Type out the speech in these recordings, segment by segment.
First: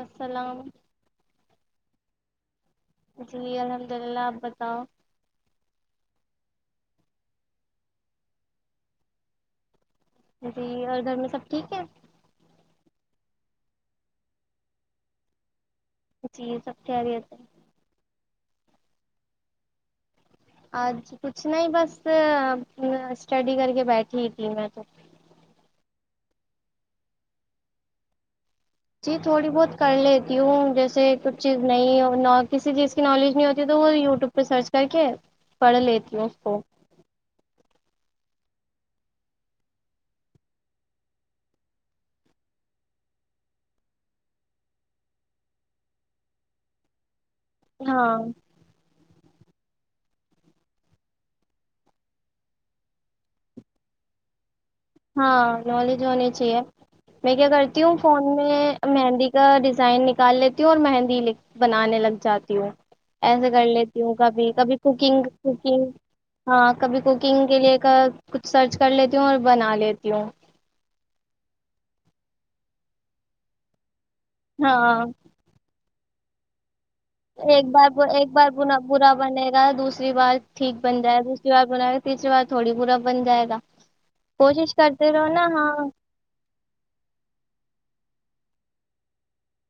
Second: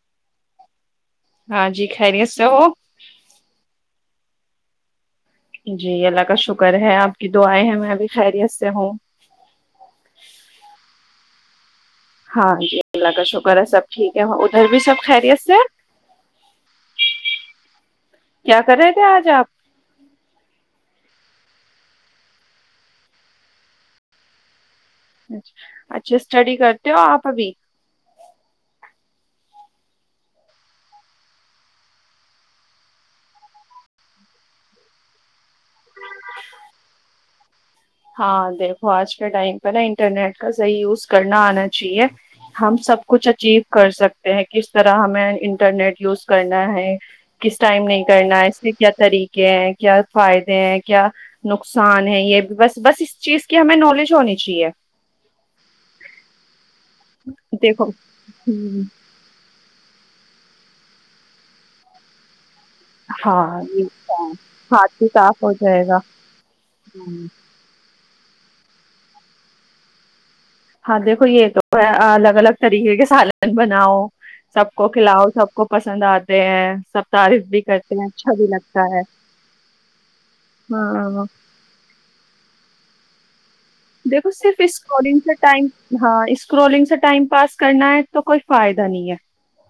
السلام ہاں جی خہریییا س س جی اللہ کا شکر ہے آپ کی دو آئے ہیں میں ابھی خیریت سے ہوں جی اور گھر میں سب ٹھیک ہے ہاں جی اللہ کا شکر ہے سب ٹھیک ہے ادھر بھی سب خیریت سے جی یہ سب کہہ رہی تھ کیا کر رہے تھے آج آپ آج کچھ نہیں بس اسٹڈی کر کے بیٹھی تھی میں تو اچ اچھا اسٹڈی کرتے ہو آپ ابھی جی تھوڑی بہت کر لیتی ہوں جیسے کچھ چیز نہیں کسی چیز کی نالج نہیں ہوتی تو وہ یوٹیوب پہ سرچ کر کے پڑھ لیتی ہوں اس کو ہاں دیکھو آج کے ٹائم پہ نا انٹرنیٹ کا صحیح یوز کرنا آنا چاہیے ہم سب کچھ اچیو کر سکتے ہیں کس طرح ہمیں انٹرنیٹ یوز کرنا ہے کس ٹائم نہیں ہاں کرنا ہے اس نے کیا طریقہ کیا ہے کیا فائدے ہیں کیا نقصان ہے یہ بھی بس بس اس چیز کی ہمیں نالج ہونی چاہیے ہاں نالج ہونی چاہیے میں کیا کرتی ہوں فون میں مہندی کا ڈیزائن نکال لیتی ہوں اور مہندی بنانے لگ جاتی ہوں ایسے ہاں کر یہ لیتی ہوں ہاں کبھی کبھی ہاتھ بھی کوکنگ صاف ہو جائے کوکنگ گا ہاں کبھی ہم، کوکنگ کے لیے کا کچھ سرچ کر لیتی ہوں اور بنا لیتی ہوں ہاں دیکھو یہ تو ہے الگ الگ طریقے کے سالن بناؤ سب کو ہاں کھلاؤ سب کو پس پسند آتے ہیں سب تعریف بھی ایک بار کرتے ہیں ایک اچھا بھی بار لگتا ہے با بنے گا دوسری بار ٹھیک بن جائے ہاں دوسری بار بنائے گا تیسری بار تھوڑی با بن جائے گا دیکھو صرف کوشش کرتے اسکرالنگ رہو سے نا ٹائم ہاں اسکرالنگ سے ٹائم پاس کرنا ہے تو کوئی فائدہ نہیں ہے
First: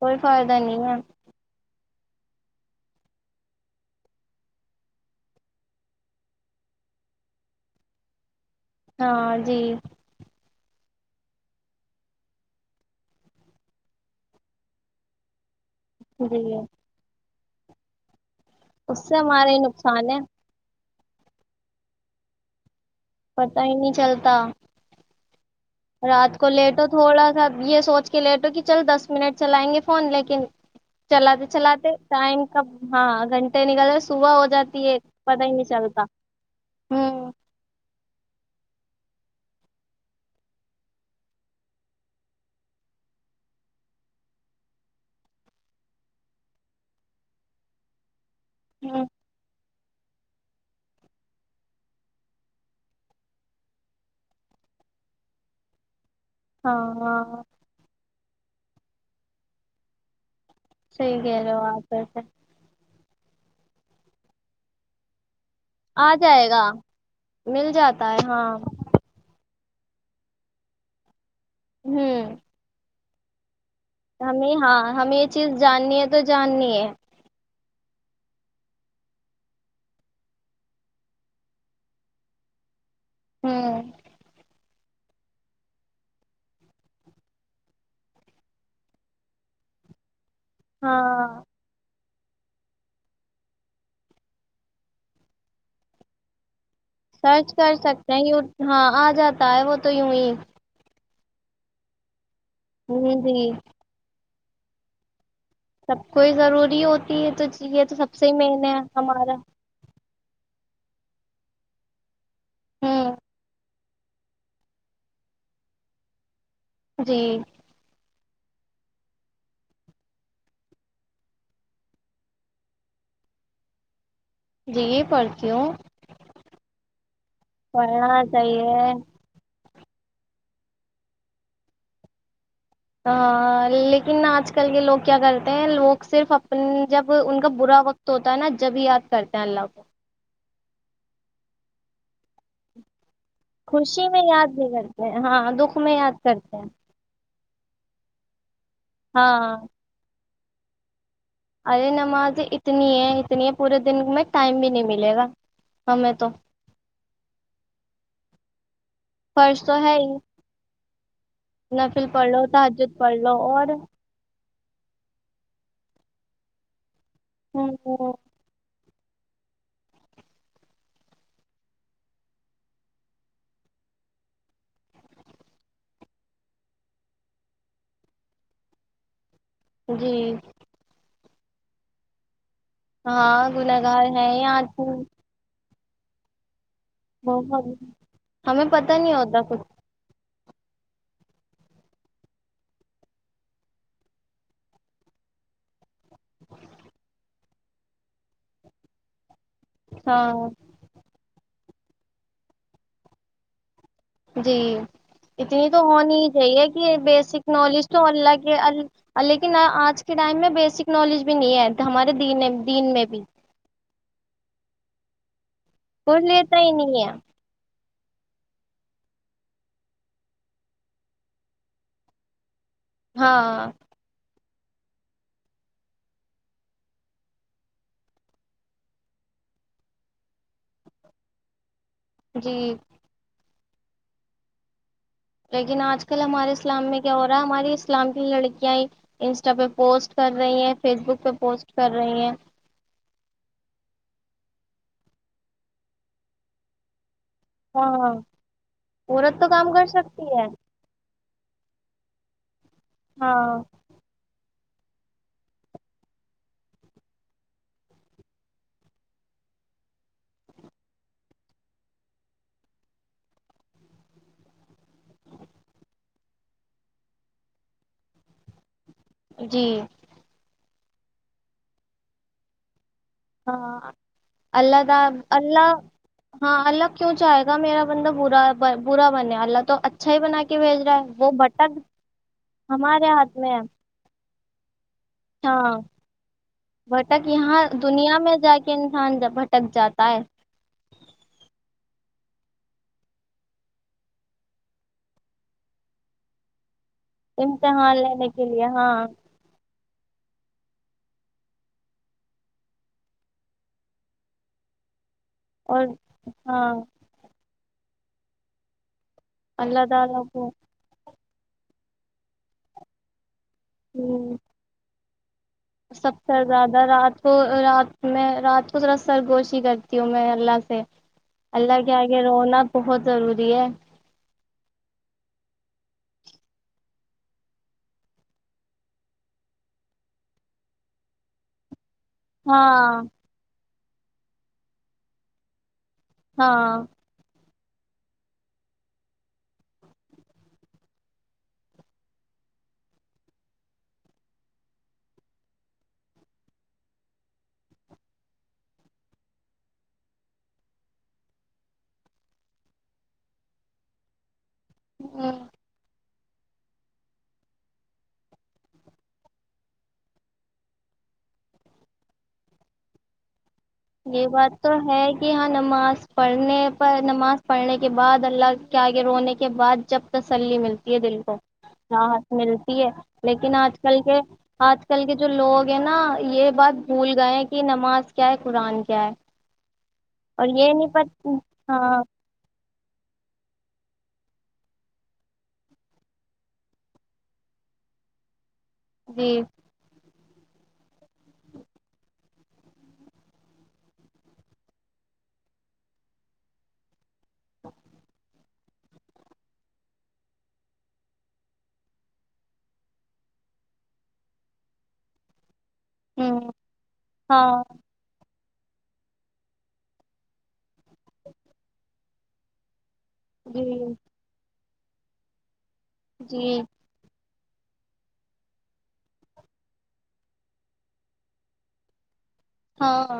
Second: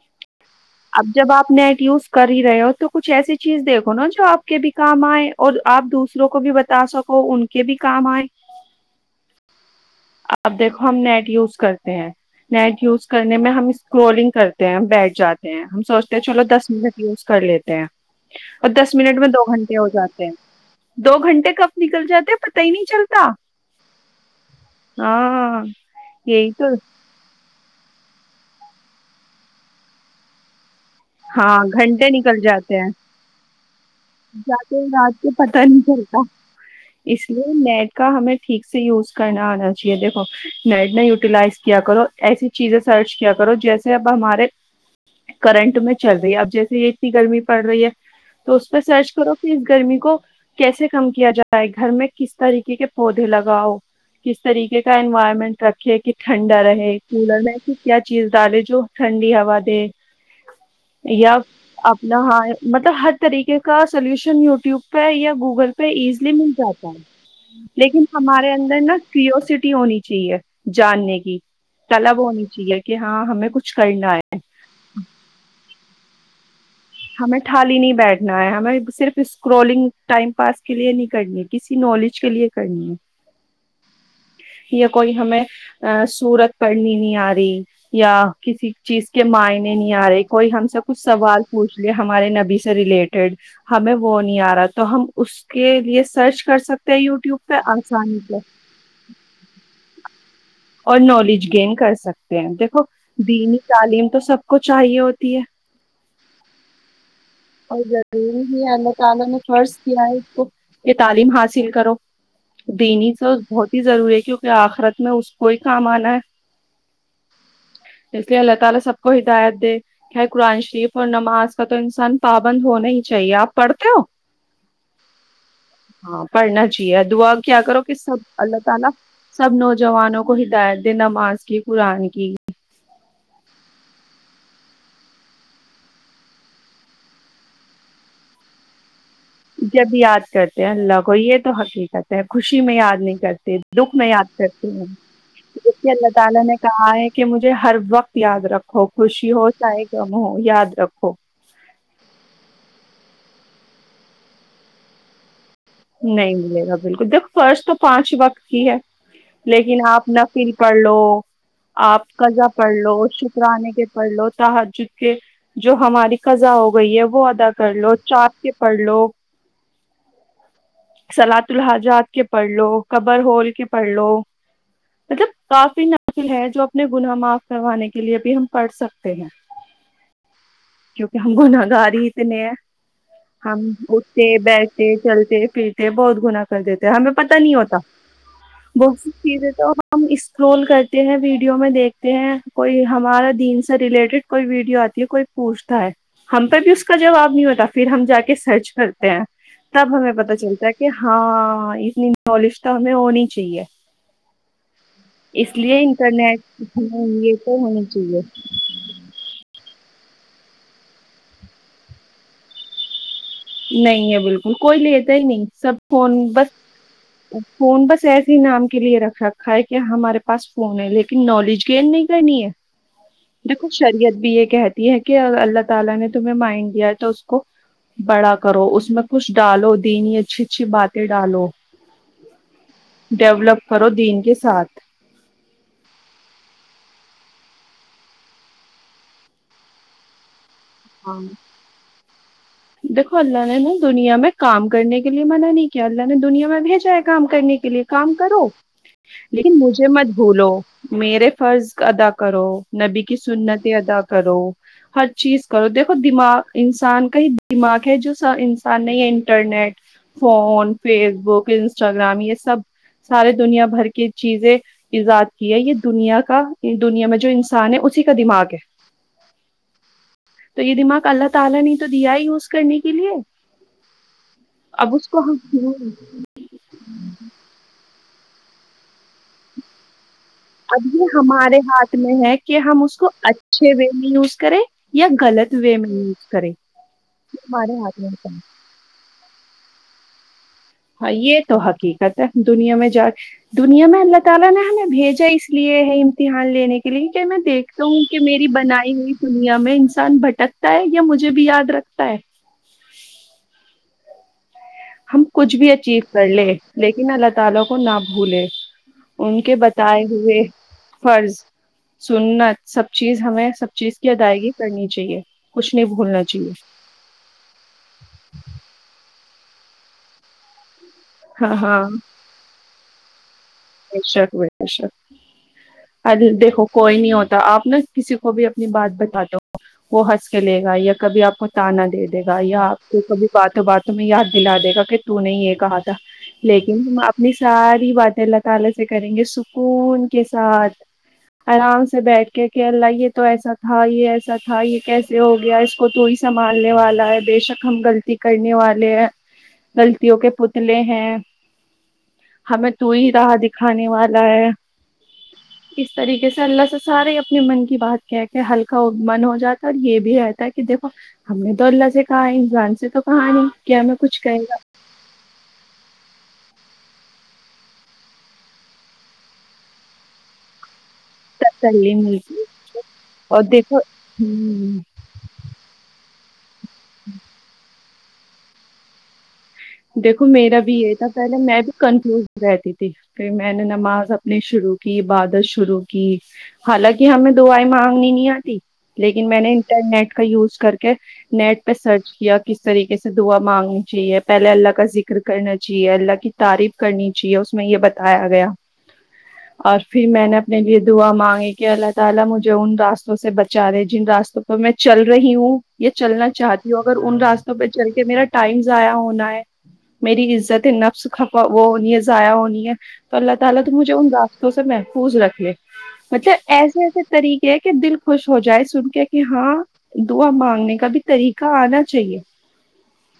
کوئی فائدہ نہیں ہے اب جب آپ نیٹ یوز کر ہی رہے ہو تو کچھ ایسی چیز دیکھو نا جو آپ کے بھی کام آئے اور آپ دوسروں کو بھی بتا سکو ان کے بھی کام آئے ہاں جی اب دیکھو ہم نیٹ یوز کرتے ہیں نیٹ یوز کرنے میں ہم اسکرولنگ کرتے ہیں بیٹھ جاتے ہیں ہم سوچتے چلو جی دس منٹ یوز کر لیتے ہیں اور دس اس سے منٹ میں دو ہمارا ہی گھنٹے ہو نقصان ہے جاتے ہیں دو گھنٹے کب نکل جاتے پتا ہی نہیں چلتا پتا ہی نہیں چلتا ہاں رات کو یہی تو لیٹو تھوڑا سا یہ سوچ کے لیٹو کہ چل دس منٹ چلائیں گے فون لیکن چلاتے ہاں چلاتے گھنٹے نکل ٹائم کب جاتے ہیں ہاں گھنٹے نکل رہے صبح ہو جاتے ہیں جاتی ہے رات کے پتا ہی پتہ نہیں چلتا ہوں اس لیے نیٹ کا ہمیں ٹھیک سے یوز کرنا آنا چاہیے دیکھو نیٹ نے یوٹیلائز کیا کرو ایسی چیزیں سرچ کیا کرو جیسے اب ہمارے کرنٹ میں چل رہی ہے اب جیسے یہ اتنی گرمی پڑ رہی ہے تو اس پہ ہ سرچ کرو پس گرمی کو کیسے کم کیا جائے گھر میں کس طریقے کے پودے لگاؤ کس طریقے کا انوائرمنٹ رکھے ک ٹھنڈا رہے کولر ہاں میں کیا چیز ڈالے جو ٹھنڈی ہوا دے صحیح یا کہہ اب رہے ہو آپ اپنا ویسے ہاں مطلب ہر طریقے کا سلوشن یو ٹیوب پہ یا گوگل پر آ ایزلی جائے مل گا جاتا ہے مل لیکن جاتا ہے ہمارے ہاں اندر نا کیوریاسٹی ہونی چاہیے جاننے کی طلب ہوں ہونی چاہیے کہ ہاں ہمیں کچھ کرنا ہے ہمیں ہاں ہمیں یہ چیز جاننی ہے تو جاننی ہے ہمیں ٹھالی نہیں بیٹھ کرنا ہے ہمیں صرف اسکرولنگ ٹائم پاس کے لیے نہیں کرنی ہے کسی نالج کے لیے کرنی ہے ہم یا کوئی ہمیں صورت پڑنی نہیں آ رہی یا کسی چیز کے معائنے نہیں آ رہے کوئی ہم سے کچھ سوال ہاں ہمارے نبی سے ریلیٹڈ ہمیں وہ نہیں آ رہا تو ہم اس کے لیے سرچ کر سکتے ہیں یوٹیوب سرچ پہ کر سکتے آسانی ہیں سے ہاں آ جاتا ہے وہ تو یوں ہی اور نالج گین کر سک دیکھو ہ جی دینی تعلیم تو سب کو چاہیے ہوتی ہے سب کوئی ضروری ہوتا ہمارا [unintelligible] یہ تعلیم حاصل کرو دنی ہوں چ بہت [inaudible] ا ضروری ہے کیونکہ آخرت میں اس کو ہی کام آنا ہے جی [unintelligible] پابند ہونا ہی چاہیے آپ پڑھتے ہو جی پڑھتی ہوں پڑھنا چاہیے [unintelligible] کو ہدایت دے نماز کی قرآن کی ہ لیکن آج کل کے لوگ کیا کرتے ہیں لوگ صرف اپ جب ان کا برا وقت ہوتا ہے نا جب ہی آ جب یاد کرتے ہیں اللہ کو یہ تو حقیقت ہے خوشی میں یاد نہیں کرتے دکھ میں خوشی یاد نہیں کرتے ہ ہیں ہاں تو دکھ جسے میں اللہ یاد تعالی نے کرتے ہیں کہا ہے کہ مجھے ہر وقت یاد رکھو ہو خوشی ہاں ہوتائے گا م یاد رکھو ارے نماز اتنی ہے اتنی ہے پورے دن میں ٹائم بھی نہیں ملے گا ہمیں تو نہیں ملے گا بالکل دیکھ فرش تو پانچ وقت کی ہے فرض تو لیکن ہے آپ ہی نفل پڑھ لو آپ نفل قضا لو پڑھ لو تحجد اور شکرانے کے پڑھ لو تح چونکہ جو ہماری خزا ہو گئی ہے وہ ادا کر لو چا کے پڑھ لو سلاط الحاجات کے پڑھ لو قبر ہول کے پڑھ لو مطلب کافی نافل ہے جو اپنے گناہ معاف کروانے کے لیے بھی ہم پڑھ سکتے ہیں جی کیا ہم گنااہگاری اتنے ہاں ہم گناہ گار ہے اٹھتے یہاں بیٹھتے چلتے پھرتے یہ بہت گنا کر دیتے ہمیں پت نہیں بہت ہوتا ہمیں بہت پتہ سی نہیں ہوتا چیزیں تو کچھ ہم اسرول کرتے ہیں ویڈیو میں دیکھتے ہیں کوئی ہمارا دین سے ریلیٹیڈ کوئی ویڈیو آتی ہے کوئی پوچھتا ہے ہم پہ بھی اس کا جواب نہیں ہوتا پھر ہم جا کے سرچ کرتے ہیں تب ہمیں پت ہاں چلتا ہاں اتنی نالج تو ہمیں ہونی چاہیے جی اس اتنی تو لیے ہونی ہی انٹرنیٹ چاہیے کہ یہ بیسک ہونی نالج تو چاہیے اللہ کے لیکن آجل کائیم میں بیسک نالج بھی نہیں ہے ہمارے د دین میں بھی نہیں ہے بالکل کوئی لیتا ہی نہیں سب کوئی فون بس لیتا ہی نہیں ہے فون بس ایسی نام کے لیے رکھ رکھا ہے کہ ہمارے پاس فون ہے لیکن نالج گین نہیں کرنی ہے دیکھو ہاں شریعت بھی یہ کہتے اللہ تعالی نے تمہیں مائن دیا تو اس کو کرو اس میں کچھ ڈالو دینی اچھی اچھی باتیں ڈالو جی ف ودین کے ساتھ لیکن آج کل ہمارے اسلام میں کیا ہو رہا ہے ہماراری اسلام کی لڑکیاں انسٹا پہ پوسٹ کر رہی ہیں فیس ہاں بک پہ پوسٹ کر رہی ہیں دیکھو اللہ نے نا دنیا میں کام کرنے کے لیے منع نہیں کیا اللہ نے دنیا میں بھیجایا گ کام کرنے کے لیے ہاں کام کرو عورت تو لیکن کام کر مجھے مت سکتی ہے بھولو میرے فرض ادا کرو نبی کی سنتیں ہاں ادا کرو ہر چیز کرو دیکھو دماغ انسان کا ہی دماغ ہے جو س انسان نے یہ internet phone Facebook Instagram یہ سب سارے دنیا بھر کی چیزیں ایجاد کی ہے یہ دنیا کا دنیا میں جو انسان ہے اسی کا دماغ ہے جی بے دماغ اللہ تعالی نے تو دیا ہی یوز کرنی ہاں اللہ اب اس دال کو ہم اللہ ہاں اللہ کیوں جائے گا میرا بندہ برا برا بنے اللہ تو اچھا ہی بنا کے بھیج اب رہا ہے یہ وہ ہمارے بھٹک ہاتھ میں ہے کہ ہم اس ہمارے کو ہاتھ میں ہے. اچھے وے میں یوز کریں یا غلط وے ہاں میں یوز کریں بھٹک یہاں ہمارے ہاتھ دنیا ہوتا میں ہے جا کے انسان بھٹک جاتا پتا ہے اور یہ تو حقیقت ہے دنیا میں جا دنیا میں اللہ تعالی نے ہمیں بھیجا اس لیے ہے امتحان لینے لک میں دیکھتا امتحان ہوں کہ لینے کے میری لیے ہاں بنائی ہوئی دنیا میں انسان بھٹکتا ہے یا مجھے بھی یاد رکھتا ہے [unintelligible] کچھ بھی اور اچیو کر لے ہاں لیکن اللہ تعالی کو نہ بھولے ان کے اللہ بتائے تعالی ہوئے کو فرض سننت سب چیز ہمیں سب چیز کی ادائیگی کرنی چاہیے کچھ نہیں سب بھولنا سے چاہیے زیادہ رات کو رات میں رات کو ذرا سرگوش ی کرتی ہوں میں اللہ سے اللہگ آگے روناات بہت سر بشک بھائی بشک دیکھو کوئی نہیں ہوتا آپ نا کسی کو بھی اپنی بات بتاتے ہو وہ ہنس کے لے گا یا کبھی آپ کو تانا دے د د گا یا آپ کو ہاں کبھی باتیں بات تمہیں یاد دلا د گا کہ تو نہیں یہ کہا لیکن ہاں اپنی ساری باتیں لگ تالی سے کریں گے سکون کے ساتھ آرام سے بیٹھ کے کہ اللہ یہ تو ایسا تھا یہ ایسا تھا یہ کیسے ہو گیا اس کو تو ہی سنبھالنے والا ہے بےشک ہم غلطی کرنے والے ہیں غلطوں کے پتلے ہیں ہمیں تو ہی چاہا دکھانے والا ہے ہ اس طریقے سے اللہ سے سارے اپنے من کی بات کہ کے ہلکا من ہو جاتا ہے اور یہ بھی رہتا ہے کہ دیکھو ہم نے تو اللہ سے کہا ہے انسان سے تو کہا نہیں کہ ہمیں کچھ یہ کہے بات گا تو ہے کہ ہاں نماز پڑھنے پر نماز پڑھنے کے بعد اللہ کے آگے رونے کے بعد جب تسلی ملتی یہ دل کو راحت ملتی ہے اور لیکن دیکھو آج کل کے ہوں آج کل کے جو لوگ ہیں نا یہ بعد بھول گئے کہ نماز کے کیا قرآن کیا ہے دیکھو اور میرا بھی نہیں یہ تھا پت پہلے میں بھی ہاں کنفیوز رہتی تھی پھر میں نے نماز اپ نے شروع کی بادت شروع کی حالانکہ ہمیں دعیں مانگنی نہیں آتی لیکن جی میں نے انٹرنیٹ کا یوز کر کے نیٹ پہ سرچ کیا کس طریقے سے دعا مانگنی چاہیے پہلے اللہ کا ذکر کرنا چاہیے اللہ کی تعریف کرنی چ جی اس میں یہ بتایا گیا اور پھر میں نے اپنے لیے دعا مانگی کہ اللہ تعالی مجھے ان راستوں سے بچا لے جن راستوں پر میں چل رہی ہوں یہ چلنا چاہتی ہوں اگر ان راستوں ہاں پہ چل کے میرا ٹائمز آایا ہونا میری عزت ہے نفس کھپا وہ ہونی ہے ضائع ہونی ہے تو اللہ تعالی ت مجھے جی اننا دو ہو سر میں خوش رکھے مطلب جی ایسے ایسے طریقے کیا کہ دل خوش ہو جائے سن کے کہ ہاں دعا مانگنے کا بھی طریقہ آنا چاہیے ہاں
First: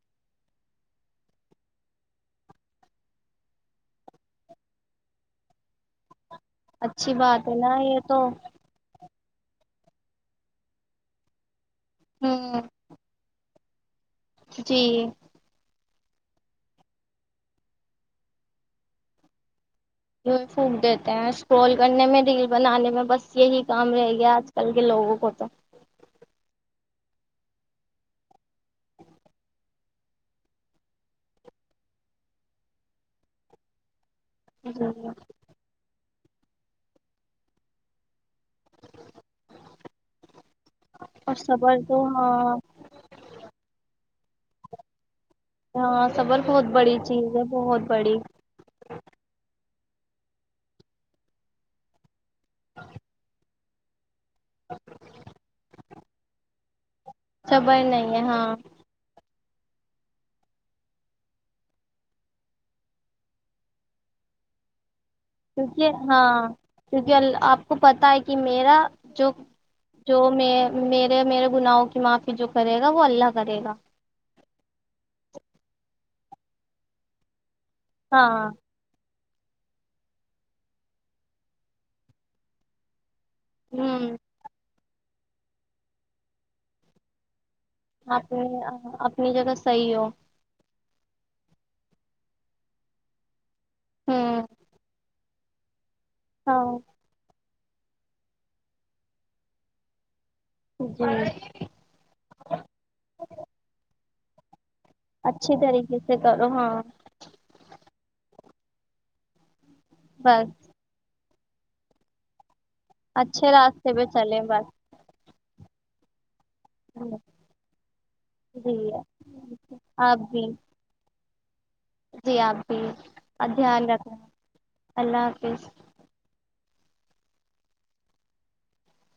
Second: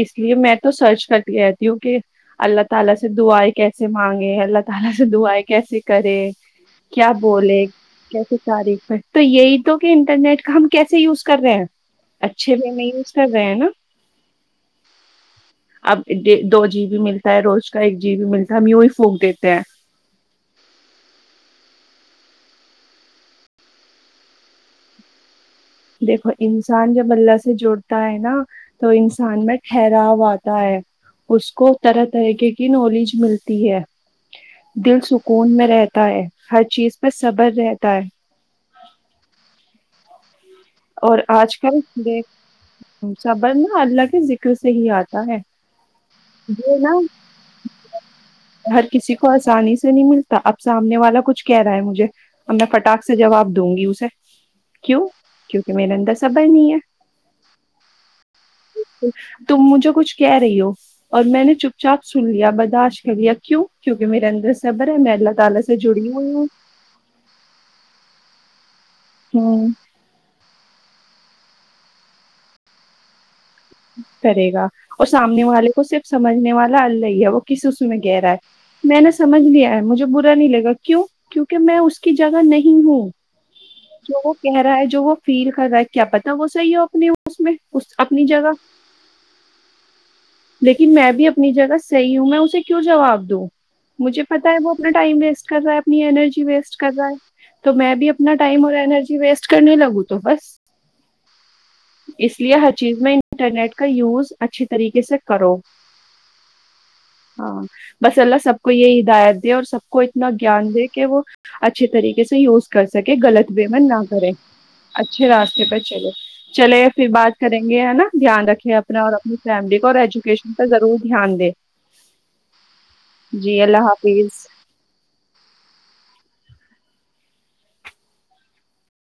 اسلیے مین تو تلاش کر دیا کیوں اللہ کا کیا اچھی بات ہے بولے نا یہ تو کیس تاریخ میں تو یہی تو کہ انٹرنیٹ کا ہم کیسے یوز کر رہے ہیں اچھے ہوں پ میں یوز کر رہے ہیں نا جی اب دو جی بی ملتا ہے روز کا ایک جی بی ملتا ہے ہم یوں ہی پھونک دیتے ہیں یوں پھونک دیتے ہیں اسکرول کرنے میں ریل بنانے میں بس یہی کام رہے گیا آج کل کے لوگوں کو تو دیکھو انسان جب اللہ سے جڑتا ہے نا تو انسان میں ٹھہراؤ آتا ہے اس کو طرح طرحق کی نالج ملتی ہے دل سکون میں رہتا ہے ہر چیز پر صبر رہتا ہے اور آج صبر کل تو ہاں صبر نا اللہ کے ذکر سے ہی آتا ہے ہاں صبر بہت یہ بڑی نا چیز ہے بہت بڑی ہر کسی کو آسانی سے نہیں ملتا اب سامنے والا کچھ کہہ رہا ہے مجھے ہم نے فٹااک سے جواب دوں گی اسے کیوں کیونکہ میرے اندر صبر نہیں ہے صبر نہیں ہے ہاں تم مجھے کچھ کہہ رہی ہو اور میں نے چپ چاپ سن لیا برداشت کر لیا کیوں کیونکہ میرے اندر سبر کیونکہ ہاں کیونکہ آپ کو پتا ہے کہ میں میرا جو ہوں جو میں م میرے گناہں کی معافی جو کرے گا وہ اللہ کرے گا کرے گا اور سامنے والے کو صرف سمجنے والا اللہ ہی ہے وہ کسیص میں ہاں گہرا ہے میں نے سمجھ لیا ہے مجھے برا نہیں لگا کیوں کیونکہ میں اس کی جگہ نہیں ہوں ہوں جو وہ کہہ رہا ہے جو وہ فیل کر رہا ہے کیا پتا وہ صحیح ہو اپنے اس میں اس اپنی آپ جگہ اپنی جگہ صحیح ہو لیکن میں بھی اپنی جگہ صحیح ہوں میں اسے کیوں جواب دووں مجھے ہوں پتہ ہے وہ اپنا ٹائم ویسٹ [unintelligible] ن اینرجی ویسٹ ہاں کر ہے تو میں بھی اپنا ٹائم اور ارجی ویسٹ کرنے لگوں تو بس جی اس لیے ہر چیز میں انٹرنیٹ کا یوز اچھے طریقے سے کرو اچھی طریقے سے کرو ہاں ہاں بس اللہ سب کو یہ ہدایت دے اور سب کو اتنا بس گان دے کہ وہ اچھے طریقے سے ی کر سکے غلط اچھے بیےمن راستے نہ پہ کرے چلے بس اچھے راستے یہ بت چلو چلے پھر بات کریں گے ہے نا دھیان رکھے جی اپنا اور اپنی فیملی کو اور آپ ایجو بھی شن کاضرور دھیان د جی آپ بھی دھیان اللہ رکھیں حافظ اللہ حافظ